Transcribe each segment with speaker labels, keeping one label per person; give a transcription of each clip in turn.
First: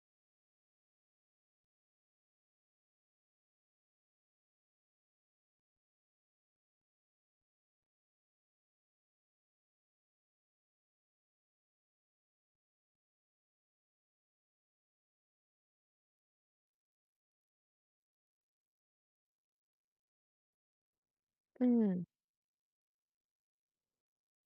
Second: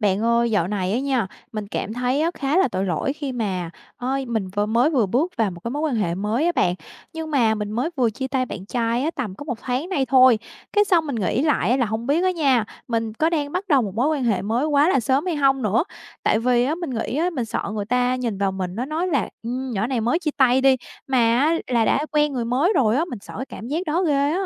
Speaker 1: Bạn ơi, dạo này á nha, mình cảm thấy á khá là tội lỗi khi mà, ơi mình vừa mới bước vào một cái mối quan hệ mới á bạn. Nhưng mà mình mới vừa chia tay bạn trai á tầm có một tháng nay thôi, cái xong mình nghĩ lại á là không biết á nha, mình có đang bắt đầu một mối quan hệ mới quá là sớm hay không nữa. Tại vì á, mình nghĩ á, mình sợ người ta nhìn vào mình nó nói là nhỏ này mới chia tay đi", mà á là
Speaker 2: Ừm,
Speaker 1: đã quen người mới rồi á, mình sợ cái cảm giác đó ghê á.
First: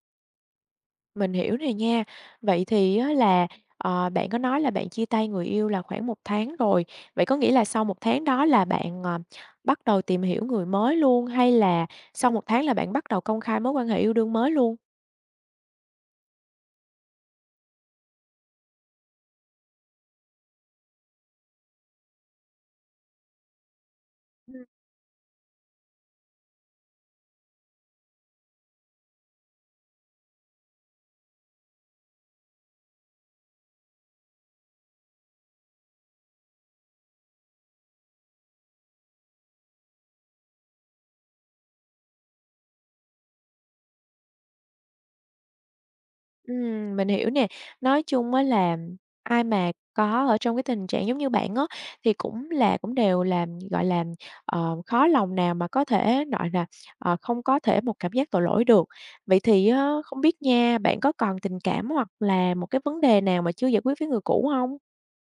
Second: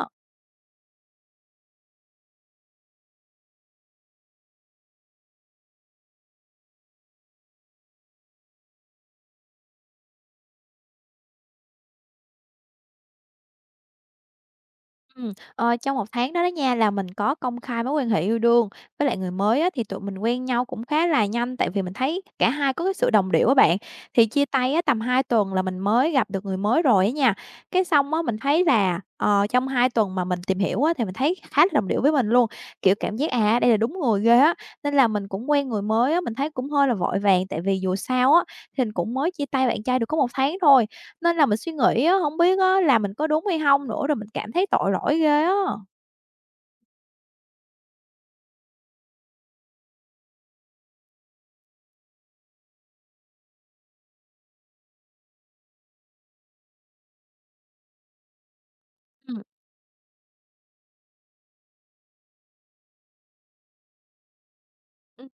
Speaker 2: mình hiểu rồi nha. Vậy thì á là, bạn có nói là bạn chia tay người yêu là khoảng một tháng rồi, vậy có nghĩa là sau một tháng đó là bạn, bắt đầu tìm hiểu người mới luôn, hay là sau một tháng là bạn bắt đầu công khai mối quan hệ yêu đương mới luôn?
Speaker 1: Ờ, Trong một tháng đó đó nha là mình có công khai mối quan hệ yêu đương, với lại người mới á thì tụi mình quen nhau cũng khá là nhanh, tại vì mình thấy cả hai có cái sự đồng điệu á bạn. Thì chia tay á tầm 2 tuần là mình mới gặp được người mới rồi á nha. Cái xong á mình thấy là, trong 2 tuần mà mình tìm hiểu á thì mình thấy khá là đồng điệu với mình luôn, kiểu, cảm giác, à, đây là đúng người ghê á, nên là mình cũng quen người mới á, mình thấy cũng hơi là vội vàng, tại vì dù sao á thì mình cũng mới chia tay bạn trai được có một tháng thôi. Nên là mình suy nghĩ á, hổng biết á là mình có đúng hay hông nữa, rồi mình cảm thấy tội lỗi ghê á.
Speaker 2: Mình hiểu nè. Nói chung á là ai mà có ở trong cái tình trạng giống như bạn á, thì cũng là cũng đều làm gọi là, khó lòng nào mà có thể, gọi là, không có thể một cảm giác tội lỗi được. Vậy thì á, không biết nha, bạn có còn tình cảm hoặc là một cái vấn đề nào mà chưa giải quyết với người cũ không?
Speaker 1: Ừm.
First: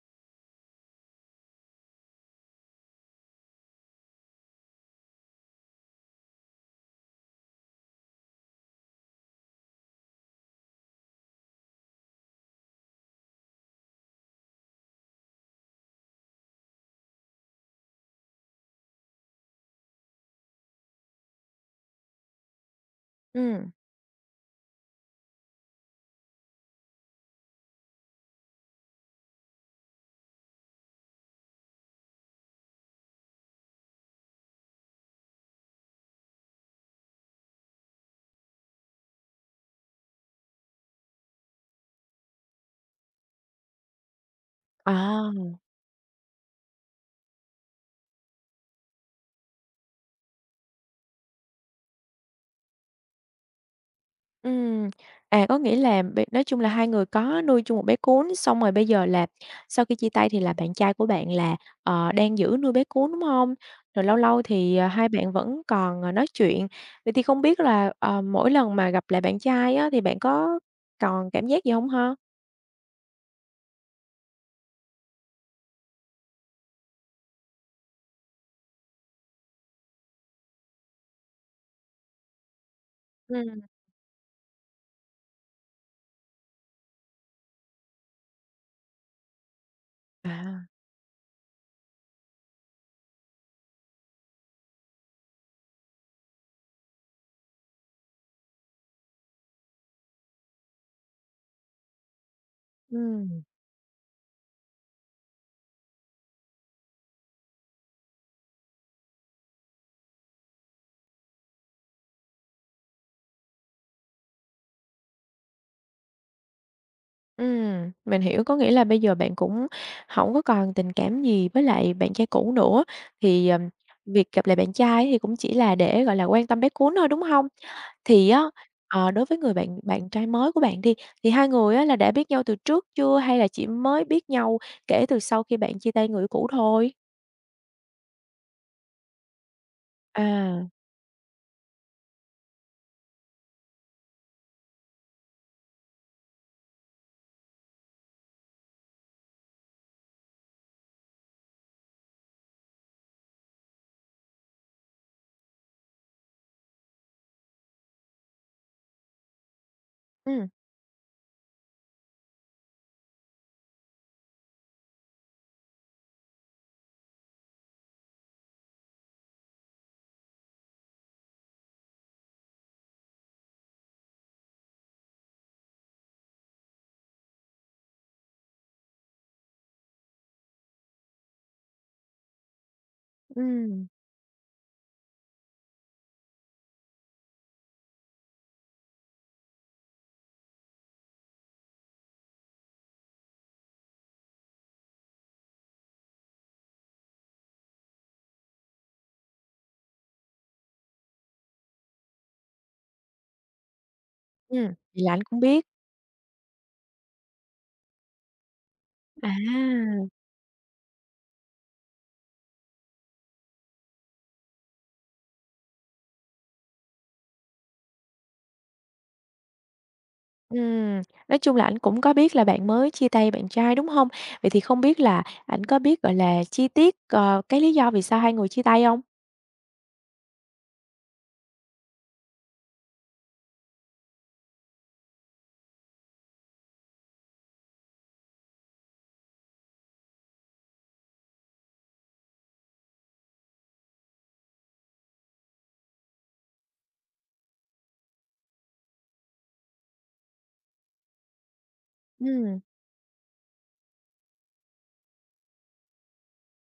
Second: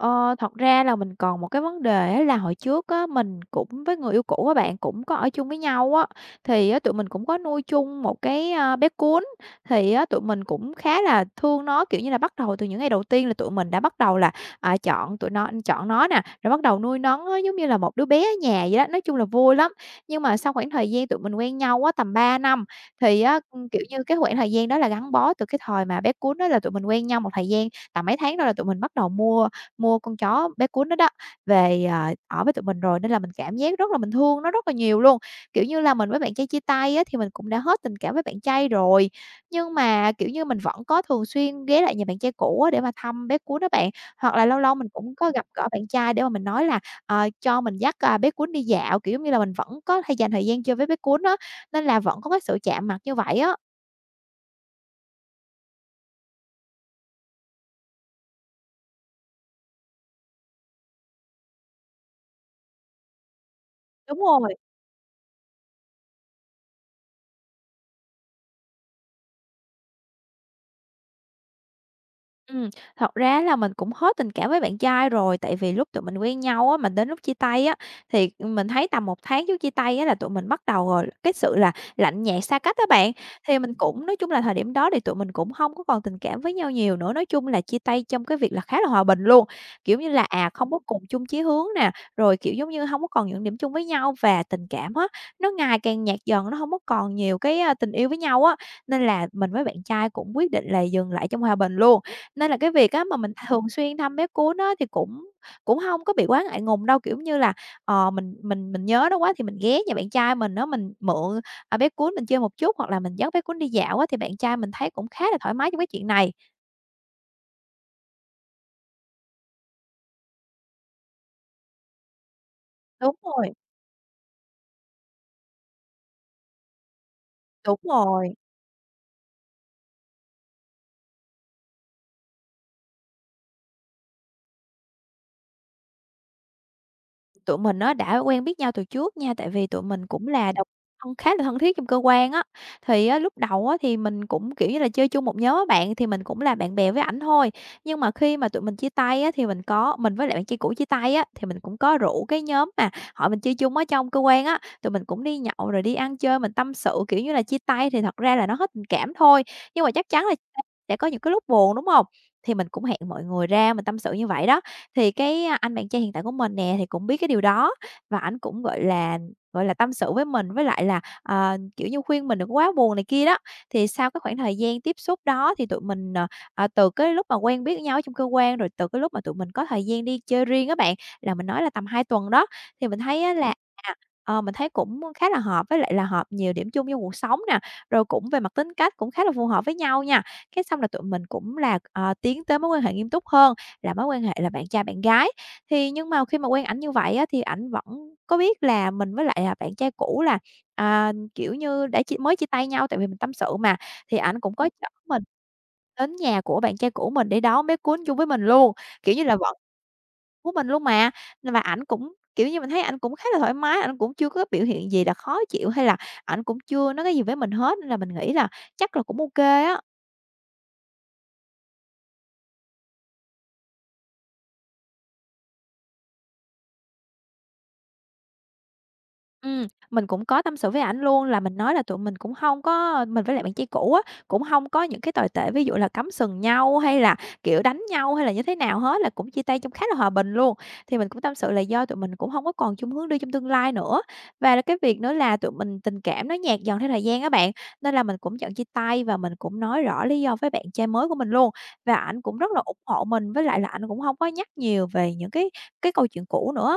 Speaker 1: Thật ra là mình còn một cái vấn đề á là hồi trước á, mình cũng với người yêu cũ á bạn, cũng có ở chung với nhau á, thì á tụi mình cũng có nuôi chung một cái, a, bé cún. Thì á tụi mình cũng khá là thương nó, kiểu như là, bắt đầu từ những ngày đầu tiên là tụi mình đã bắt đầu là, à, chọn nó nè, rồi bắt đầu nuôi nó á, giống như là một đứa bé ở nhà vậy đó, nói chung là vui lắm. Nhưng mà sau khoảng thời gian tụi mình quen nhau á, tầm 3 năm, thì á,
Speaker 2: Ừm,
Speaker 1: kiểu như, cái khoảng thời gian đó là gắn bó từ cái thời mà bé cún đó là tụi mình quen nhau một thời gian. Tầm mấy tháng rồi là tụi mình bắt đầu mua mua con chó bé cún đó đó về, ở với tụi mình rồi, nên là mình cảm giác rất là mình thương nó rất là nhiều luôn. Kiểu như là, mình với bạn trai chia tay á, thì mình cũng đã hết tình cảm với bạn trai rồi, nhưng mà, kiểu như, mình vẫn có thường xuyên ghé lại nhà bạn trai cũ á để mà thăm bé cún á bạn. Hoặc là lâu lâu mình cũng có gặp
Speaker 2: à.
Speaker 1: gỡ bạn trai để mà mình nói là, cho mình dắt, a, bé cún đi dạo, kiểu, giống như là, mình vẫn có hay dành thời gian chơi với bé cún á, nên là vẫn có cái sự chạm mặt như vậy á.
Speaker 2: Ừm, à, có nghĩa là nói chung là hai người có nuôi chung một bé cún, xong rồi bây giờ là sau khi chia tay thì là bạn trai của bạn là, đang giữ nuôi bé cún, đúng không? Rồi lâu
Speaker 1: Đúng
Speaker 2: lâu
Speaker 1: rồi.
Speaker 2: thì, hai bạn vẫn còn, nói chuyện. Vậy thì không biết là, mỗi lần mà gặp lại bạn trai á thì bạn có còn cảm giác gì không ha?
Speaker 1: Ừm, Thật ra là mình cũng hết tình cảm với bạn trai rồi, tại vì lúc tụi mình quen nhau á, mà đến lúc chia tay á, thì mình thấy tầm một tháng trước chia tay á là tụi mình bắt đầu, rồi cái sự là lạnh nhạt, xa cách đó bạn. Thì
Speaker 2: Ừm.
Speaker 1: mình cũng nói chung là thời điểm đó thì tụi mình cũng không có còn tình cảm với nhau nhiều nữa, nói chung là chia tay trong cái việc là khá là hòa bình luôn. Kiểu như là, à,
Speaker 2: À,
Speaker 1: không có cùng chung chí hướng nè, rồi, kiểu, giống như, không có còn những điểm chung với nhau và tình cảm á, nó ngày càng nhạt dần, nó không có còn nhiều cái, a, tình yêu với nhau á, nên là mình với bạn trai cũng quyết định là dừng lại trong hòa bình luôn. Nên là cái việc á mà mình
Speaker 2: ừm.
Speaker 1: thường xuyên thăm bé cún á thì cũng cũng hông có bị quá ngại ngùng đâu, kiểu như là, ờ, mình nhớ nó quá thì mình ghé nhà bạn trai mình á, mình mượn, à, bé cún mình chơi một chút hoặc là mình dắt bé cún đi dạo á, thì bạn trai mình thấy cũng khá là thoải mái trong cái chuyện này.
Speaker 2: Mình hiểu, có nghĩa là bây giờ bạn cũng hổng có còn tình cảm gì với lại bạn trai cũ nữa,
Speaker 1: Đúng
Speaker 2: thì,
Speaker 1: rồi,
Speaker 2: việc gặp lại bạn trai thì cũng chỉ là để, gọi là, quan tâm bé cuốn thôi, đúng hông?
Speaker 1: đúng
Speaker 2: Thì
Speaker 1: rồi.
Speaker 2: á, đối với người bạn bạn trai mới của bạn đi, thì hai người á là đã biết nhau từ trước chưa hay là chỉ mới biết nhau kể từ sau khi bạn chia tay người yêu cũ thôi?
Speaker 1: Tụi mình nó đã quen biết nhau từ trước nha, tại vì tụi mình cũng là
Speaker 2: À,
Speaker 1: đồng thân khá là thân thiết trong cơ quan á. Thì á lúc đầu á thì mình cũng, kiểu như là, chơi chung một nhóm á bạn, thì mình cũng là bạn bè với ảnh thôi. Nhưng mà khi mà tụi mình chia tay á thì mình có mình với lại bạn kia cũ chia tay á, thì mình cũng có rủ cái nhóm mà họ mình chơi chung ở trong cơ quan á, tụi mình cũng đi nhậu rồi đi ăn chơi, mình tâm sự, kiểu như là, chia tay thì thật ra là nó hết tình cảm thôi, nhưng mà chắc chắn là
Speaker 2: ừm,
Speaker 1: sẽ có những cái lúc buồn, đúng không? Thì mình cũng hẹn mọi người ra mình tâm sự như vậy đó. Thì cái, a, anh bạn trai hiện tại của mình nè thì cũng biết cái điều đó và ảnh cũng, gọi là, tâm sự với mình, với lại là, ờ, kiểu như, khuyên mình đừng có quá buồn này kia đó. Thì sau cái khoảng thời gian tiếp xúc đó thì tụi mình, từ cái lúc mà quen biết nhau ở trong cơ quan, rồi từ cái lúc mà tụi mình có thời gian đi chơi riêng các bạn, là mình nói là tầm 2 tuần đó, thì mình thấy á là,
Speaker 2: ừm,
Speaker 1: mình thấy cũng khá là hợp, với lại là hợp nhiều điểm chung trong cuộc sống nè, rồi cũng về mặt tính cách cũng khá là phù hợp với nhau nha. Cái xong là tụi mình cũng là, tiến tới mối quan hệ nghiêm túc hơn là mối quan hệ là bạn trai bạn gái. Thì nhưng mà khi mà quen ảnh như vậy á, thì ảnh vẫn có biết là mình với lại, à, bạn trai cũ là, à, kiểu như, đã chỉ mới chia tay nhau tại vì mình tâm sự mà, thì ảnh cũng
Speaker 2: ừm,
Speaker 1: có chở
Speaker 2: vậy là ảnh
Speaker 1: mình
Speaker 2: cũng biết,
Speaker 1: đến nhà của bạn trai cũ mình để đón bé cuốn chung với mình luôn, kiểu như là, vẫn
Speaker 2: à.
Speaker 1: của mình luôn mà. Và ảnh cũng, kiểu như, mình thấy ảnh cũng khá là thoải mái, ảnh cũng chưa có biểu hiện gì là khó chịu hay là ảnh cũng chưa nói cái gì với mình hết, nên là mình nghĩ là chắc là cũng ok á.
Speaker 2: Ừm, nói chung là ảnh cũng có biết là bạn mới chia tay bạn trai, đúng hông? Vậy thì không biết là ảnh có biết, gọi là, chi tiết, cái lý do vì sao hai người chia tay hông?
Speaker 1: Mình cũng có tâm sự với ảnh luôn là mình nói là tụi mình cũng không có mình với lại bạn trai cũ á, cũng không có những cái tồi tệ ví dụ là cắm sừng nhau hay là, kiểu, đánh nhau hay là như thế nào hết, là cũng chia tay trong khá là hòa bình luôn. Thì mình cũng tâm sự là do tụi mình cũng không có còn chung hướng đi trong tương lai nữa, và là cái việc nữa là tụi mình tình cảm nó nhạt dần theo thời gian á bạn, nên là mình cũng chọn chia tay và mình cũng nói rõ lý do với bạn trai mới của mình luôn. Và ảnh cũng rất
Speaker 2: Ừm.
Speaker 1: là ủng hộ mình, với lại là ảnh cũng không có nhắc nhiều về những cái câu chuyện cũ nữa.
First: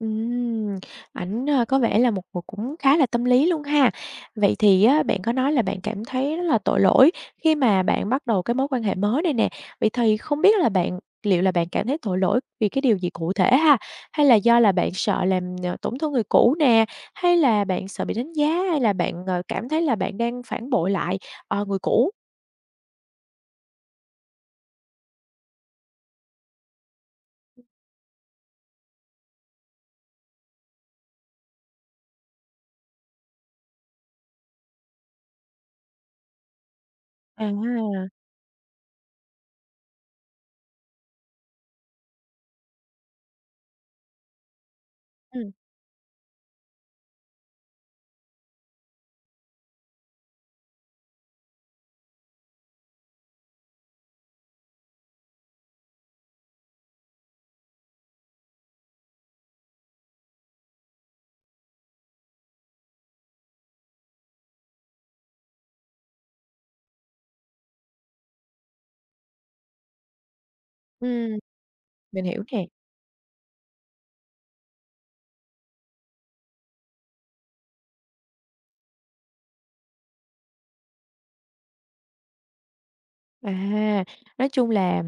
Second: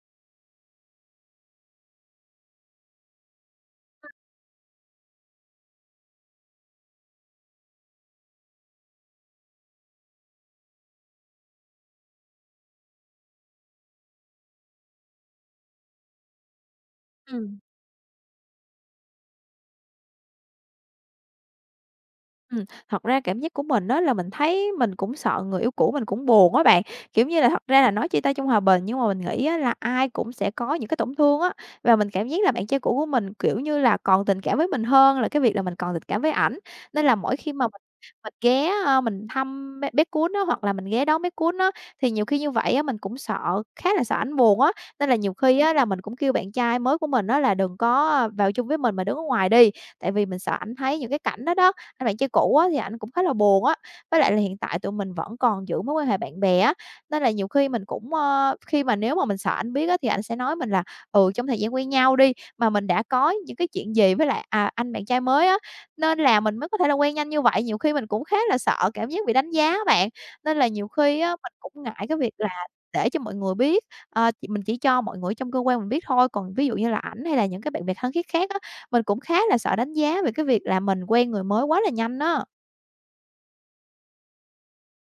Speaker 2: Ừm, ảnh, có vẻ là một người cũng khá là tâm lý luôn ha. Vậy thì á, bạn có nói là bạn cảm thấy rất là tội lỗi khi mà bạn bắt đầu cái mối quan hệ mới này nè. Vậy thì không biết là bạn liệu là bạn cảm thấy tội lỗi vì cái điều gì cụ thể ha? Hay là do là bạn sợ làm, tổn thương người cũ nè? Hay
Speaker 1: Ừm.
Speaker 2: là bạn sợ bị đánh giá? Hay là bạn, cảm thấy là bạn đang phản bội lại, người cũ?
Speaker 1: Thật ra cảm giác của mình đó là mình thấy mình cũng sợ người yêu cũ mình cũng buồn á bạn. Kiểu như là, thật ra là nói chia tay trong hòa bình nhưng mà mình nghĩ á là ai cũng sẽ có những cái tổn thương á, và mình cảm giác là bạn trai cũ của mình, kiểu như là, còn tình cảm với mình hơn là cái việc là mình còn tình cảm với ảnh. Nên là mỗi
Speaker 2: À,
Speaker 1: khi mà mình ghé, ơ, mình thăm bé bé Cún á, hoặc là mình ghé đón bé cuốn á, thì nhiều khi như vậy á mình cũng sợ, khá là sợ ảnh buồn á. Nên là nhiều
Speaker 2: ừm,
Speaker 1: khi á là mình cũng kêu bạn trai mới của mình đó là đừng có vào chung với mình mà đứng ở ngoài đi, tại vì mình sợ ảnh thấy những cái cảnh đó đó anh bạn chơi cũ á, thì ảnh cũng khá là buồn á. Với lại là hiện tại tụi mình vẫn còn giữ mối quan hệ bạn bè á, nên là nhiều khi mình cũng, ơ, khi mà nếu mà mình sợ ảnh biết á, thì anh sẽ nói mình là "Ừ, trong thời gian quen nhau đi, mà mình đã có những cái chuyện gì với lại, anh bạn trai mới á, nên là mình mới có thể là quen nhanh như vậy." Nhiều khi mình cũng khá là sợ cảm giác bị đánh giá á bạn, nên là nhiều khi á,
Speaker 2: ừm,
Speaker 1: mình cũng ngại cái
Speaker 2: mình
Speaker 1: việc
Speaker 2: hiểu
Speaker 1: là
Speaker 2: nè.
Speaker 1: để cho mọi người biết, chỉ mình chỉ cho mọi người trong cơ quan mình biết thôi, còn ví dụ như là ảnh hay là những cái bạn bè thân thiết khác á mình cũng khá là sợ đánh giá về cái việc là mình quen người mới quá là nhanh đó.
Speaker 2: À, nói chung là,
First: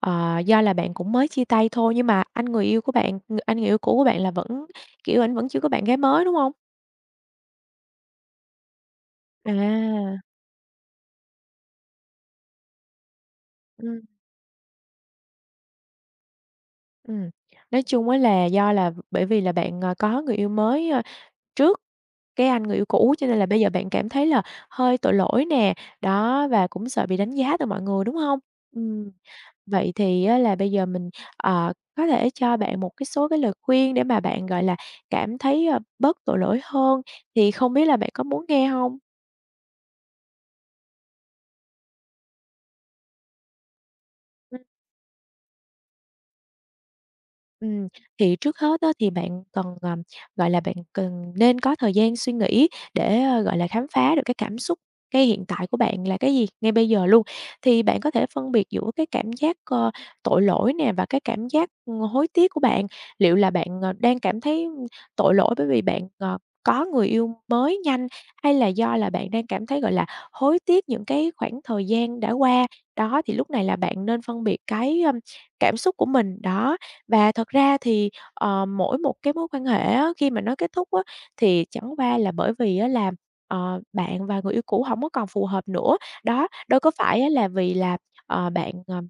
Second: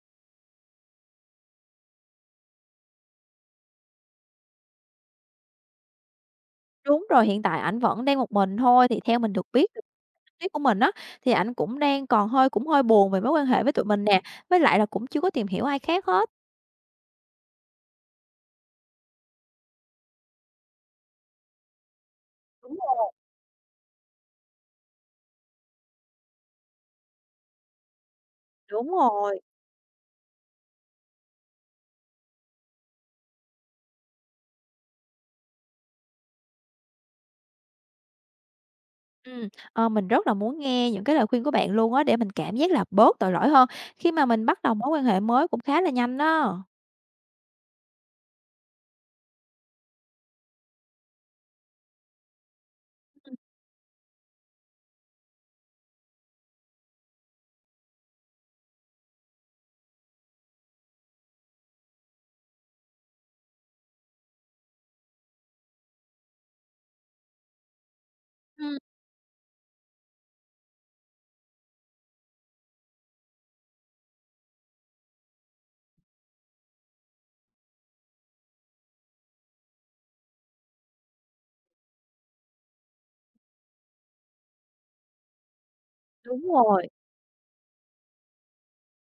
Speaker 2: do là bạn cũng mới chia tay thôi, nhưng mà anh người yêu cũ của bạn là vẫn, kiểu, anh vẫn chưa có bạn gái mới, đúng không?
Speaker 1: Đúng rồi, hiện tại ảnh vẫn đang một mình thôi, thì theo mình được biết được
Speaker 2: À,
Speaker 1: tâm lý của mình á, thì ảnh cũng đang còn hơi cũng hơi buồn về mối quan hệ với tụi
Speaker 2: ừm,
Speaker 1: mình nè, với lại là cũng chưa có tìm hiểu ai khác hết.
Speaker 2: ừm. Nói chung á là do là bởi vì là bạn, có người yêu mới, trước cái anh
Speaker 1: Đúng
Speaker 2: người yêu
Speaker 1: rồi,
Speaker 2: cũ cho nên là bây giờ bạn cảm thấy là hơi tội lỗi nè, đó, và cũng sợ bị đánh giá từ mọi người, đúng không?
Speaker 1: đúng
Speaker 2: Ừm.
Speaker 1: rồi.
Speaker 2: Vậy thì á là bây giờ mình, có thể cho bạn một cái số cái lời khuyên để mà bạn, gọi là, cảm thấy, bớt tội lỗi hơn, thì không biết là bạn có muốn nghe không?
Speaker 1: Ờ, mình rất là muốn nghe những cái lời khuyên của bạn luôn á, để mình cảm giác là bớt tội lỗi hơn khi mà mình bắt đầu mối quan hệ mới cũng khá là nhanh đó.
Speaker 2: Ừm, thì trước hết đó thì bạn cần, gọi là, bạn cần nên có thời gian suy nghĩ để,
Speaker 1: Ừm,
Speaker 2: gọi là, khám phá được cái cảm xúc, cái hiện tại của bạn là cái gì ngay bây giờ luôn. Thì bạn có thể phân biệt giữa cái cảm giác, tội lỗi nè và cái cảm giác, hối tiếc của bạn. Liệu là bạn, đang cảm thấy tội lỗi bởi vì bạn, có người yêu mới nhanh hay là
Speaker 1: ừm,
Speaker 2: do là bạn đang cảm thấy, gọi là, hối tiếc những cái khoảng thời gian đã qua? Đó, thì lúc này là bạn nên phân biệt cái, cảm xúc của mình, đó. Và thật ra thì, mỗi một cái mối quan hệ á, khi mà nó kết thúc á, thì chẳng qua là bởi vì á là, bạn và người yêu cũ không có còn phù hợp nữa.
Speaker 1: đúng
Speaker 2: Đó, đâu
Speaker 1: rồi,
Speaker 2: có phải á là vì là, bạn,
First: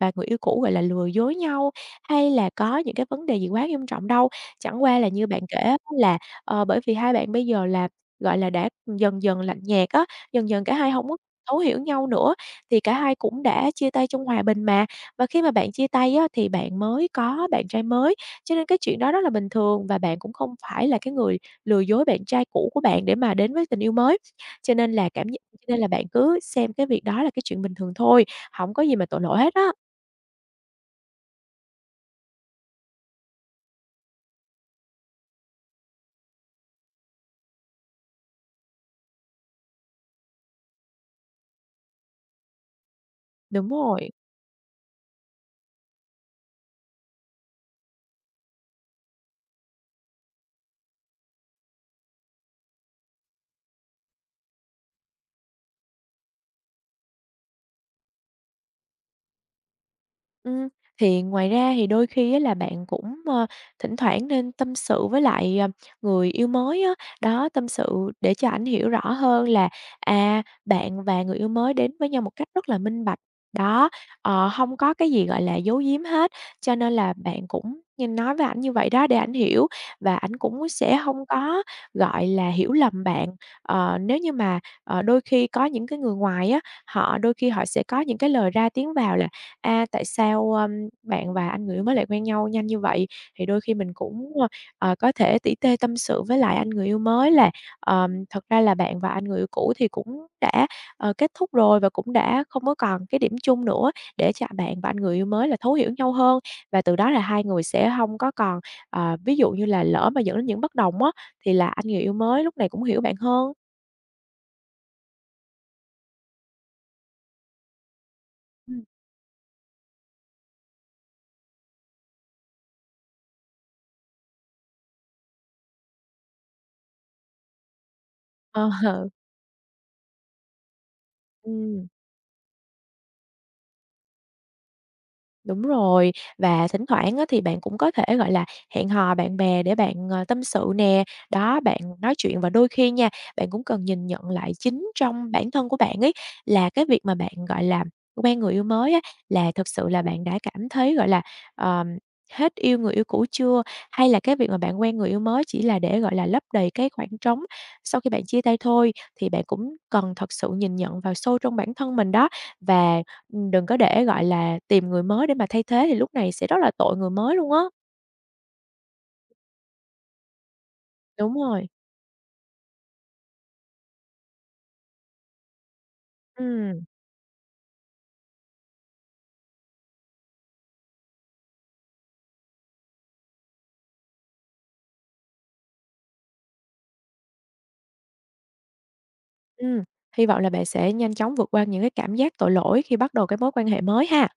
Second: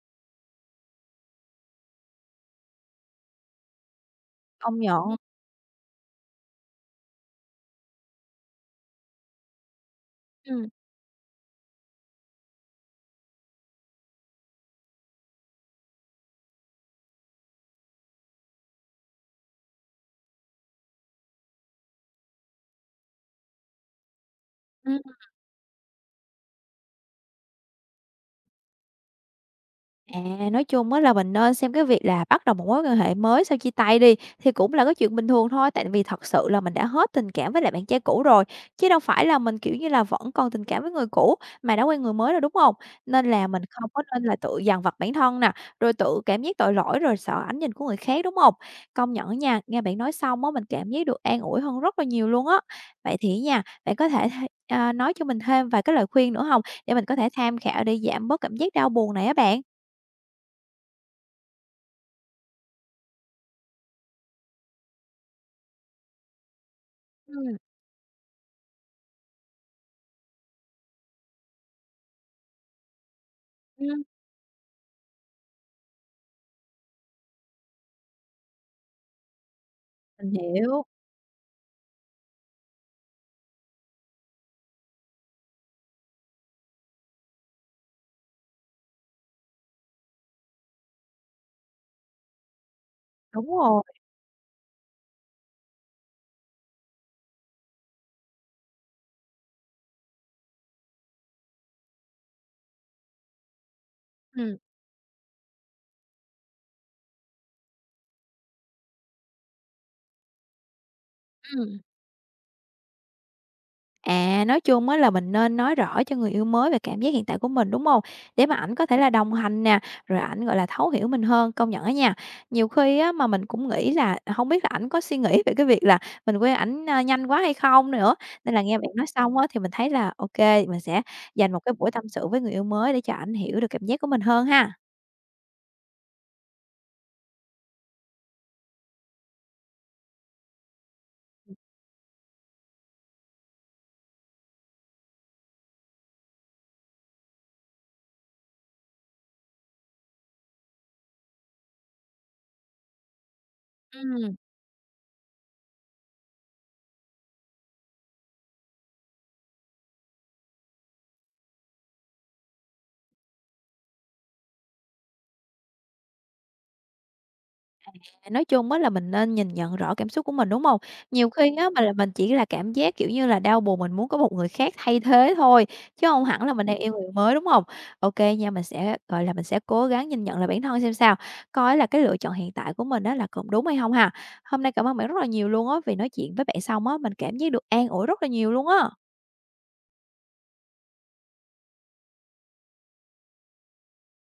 Speaker 2: và người yêu cũ, gọi là, lừa dối nhau hay là có những cái vấn đề gì quá nghiêm trọng đâu.
Speaker 1: công
Speaker 2: Chẳng qua
Speaker 1: nhận.
Speaker 2: là như bạn kể á là, bởi vì hai bạn bây giờ là, gọi là, đã dần dần lạnh nhạt á, dần dần
Speaker 1: Ừm.
Speaker 2: cả hai không có thấu hiểu nhau nữa, thì cả hai cũng đã chia tay trong hòa bình mà. Và khi mà bạn chia tay á, thì bạn mới có bạn trai mới, cho nên cái chuyện đó rất là bình thường và bạn cũng không phải là cái người lừa dối bạn trai cũ của bạn để mà đến với tình yêu mới. Cho nên
Speaker 1: Ừm.
Speaker 2: là cảm nhận cho nên là bạn cứ xem cái việc đó là cái chuyện bình thường thôi, hổng có gì mà tội lỗi hết á.
Speaker 1: À, nói chung á là mình nên xem cái việc là bắt đầu một mối quan hệ mới sau chia tay đi thì cũng là cái chuyện bình thường thôi, tại vì thật sự là mình đã hết tình cảm với lại bạn trai cũ rồi, chứ đâu phải là mình, kiểu như là, vẫn còn tình cảm với người cũ mà đã quen người mới rồi, đúng không? Nên là mình
Speaker 2: Đúng
Speaker 1: không có
Speaker 2: rồi.
Speaker 1: nên là tự dằn vặt bản thân nè, rồi tự cảm giác tội lỗi rồi sợ ánh nhìn của người khác, đúng không? Công nhận nha, nghe bạn nói xong á, mình cảm giác được an ủi hơn rất là nhiều luôn á. Vậy thì nha, bạn có thể nói cho mình thêm vài cái lời khuyên nữa không để mình có thể tham khảo để giảm bớt cảm giác đau buồn này á bạn?
Speaker 2: Ừm, thì ngoài ra thì đôi khi á là bạn cũng, thỉnh thoảng nên tâm sự với lại, người yêu mới á. Đó,
Speaker 1: Ừm,
Speaker 2: tâm sự để cho ảnh hiểu rõ hơn là, bạn và người yêu mới đến với nhau một cách rất là minh bạch. Đó,
Speaker 1: ừm.
Speaker 2: hông có cái gì, gọi là, giấu giếm hết, cho nên là bạn cũng như nói với ảnh như vậy đó để ảnh hiểu và
Speaker 1: Mình
Speaker 2: ảnh cũng
Speaker 1: hiểu,
Speaker 2: sẽ không có, gọi là, hiểu lầm bạn. Nếu như mà, đôi khi có những cái người ngoài á, họ đôi khi họ sẽ có những cái lời ra tiếng vào là A, tại sao, bạn và anh người yêu mới lại quen nhau nhanh như vậy? Thì
Speaker 1: đúng
Speaker 2: đôi khi
Speaker 1: rồi.
Speaker 2: mình cũng, có thể tỉ tê tâm sự với lại anh người yêu mới là, thật ra là bạn và anh người yêu cũ thì cũng đã, kết thúc rồi và cũng đã không có còn cái điểm chung nữa để cho
Speaker 1: Ừm,
Speaker 2: bạn và anh người yêu mới là thấu hiểu nhau hơn. Và từ đó là hai người sẽ không có còn, ví dụ như là lỡ mà dẫn đến những bất đồng á, thì là
Speaker 1: ừm.
Speaker 2: anh người yêu mới lúc này cũng hiểu bạn hơn.
Speaker 1: À, nói chung á là mình nên nói rõ cho người yêu mới về cảm giác hiện tại của mình, đúng hông? Để mà ảnh
Speaker 2: Ừm.
Speaker 1: có thể là đồng hành nè, rồi ảnh, gọi là, thấu hiểu mình hơn. Công nhận á nha, nhiều khi á mà mình cũng nghĩ là hông biết là ảnh có suy nghĩ về cái việc là mình quen ảnh nhanh quá hay không nữa, nên là
Speaker 2: Ờ,
Speaker 1: nghe bạn nói xong á thì mình thấy là ô kê, mình sẽ dành một cái
Speaker 2: ừm.
Speaker 1: buổi tâm sự với người yêu mới để cho ảnh hiểu được cảm giác của mình hơn ha.
Speaker 2: Đúng rồi, và thỉnh thoảng á, thì bạn cũng có thể, gọi là, hẹn hò bạn bè để bạn, tâm sự nè. Đó, bạn nói chuyện và đôi khi nha, bạn cũng cần nhìn nhận lại chính trong bản thân của bạn ấy, là cái việc mà bạn, gọi là, quen người yêu mới á, là thực sự là bạn đã cảm thấy, gọi là, ờm, hết yêu người yêu cũ chưa? Hay là cái
Speaker 1: Ừm.
Speaker 2: việc mà bạn quen người yêu mới chỉ là để, gọi là, lấp đầy cái khoảng trống sau khi bạn chia tay thôi? Thì bạn cũng cần thật sự nhìn nhận vào sâu trong bản thân mình đó, và đừng có để, gọi là, tìm người mới để mà thay thế thì lúc này sẽ rất là tội người mới luôn á.
Speaker 1: À, nói chung á là mình nên nhìn nhận rõ cảm xúc của mình, đúng hông? Nhiều
Speaker 2: Đúng
Speaker 1: khi
Speaker 2: rồi,
Speaker 1: á, mình là mình chỉ là cảm giác, kiểu như là, đau buồn, mình muốn có một người khác thay thế thôi, chứ hông hẳn là mình đang
Speaker 2: ừm,
Speaker 1: yêu người mới, đúng hông? Ô kê nha, mình sẽ, gọi là, mình sẽ cố gắng nhìn nhận lại bản thân xem sao, coi là cái lựa chọn hiện tại của mình á là còn đúng hay hông ha. Hôm nay cảm ơn bạn rất là nhiều luôn á, vì nói chuyện với bạn xong á, mình cảm giác được an ủi rất là nhiều luôn á.
Speaker 2: ừm, hy vọng là bạn sẽ nhanh chóng vượt qua những cái cảm giác tội lỗi khi bắt đầu cái mối quan hệ mới ha.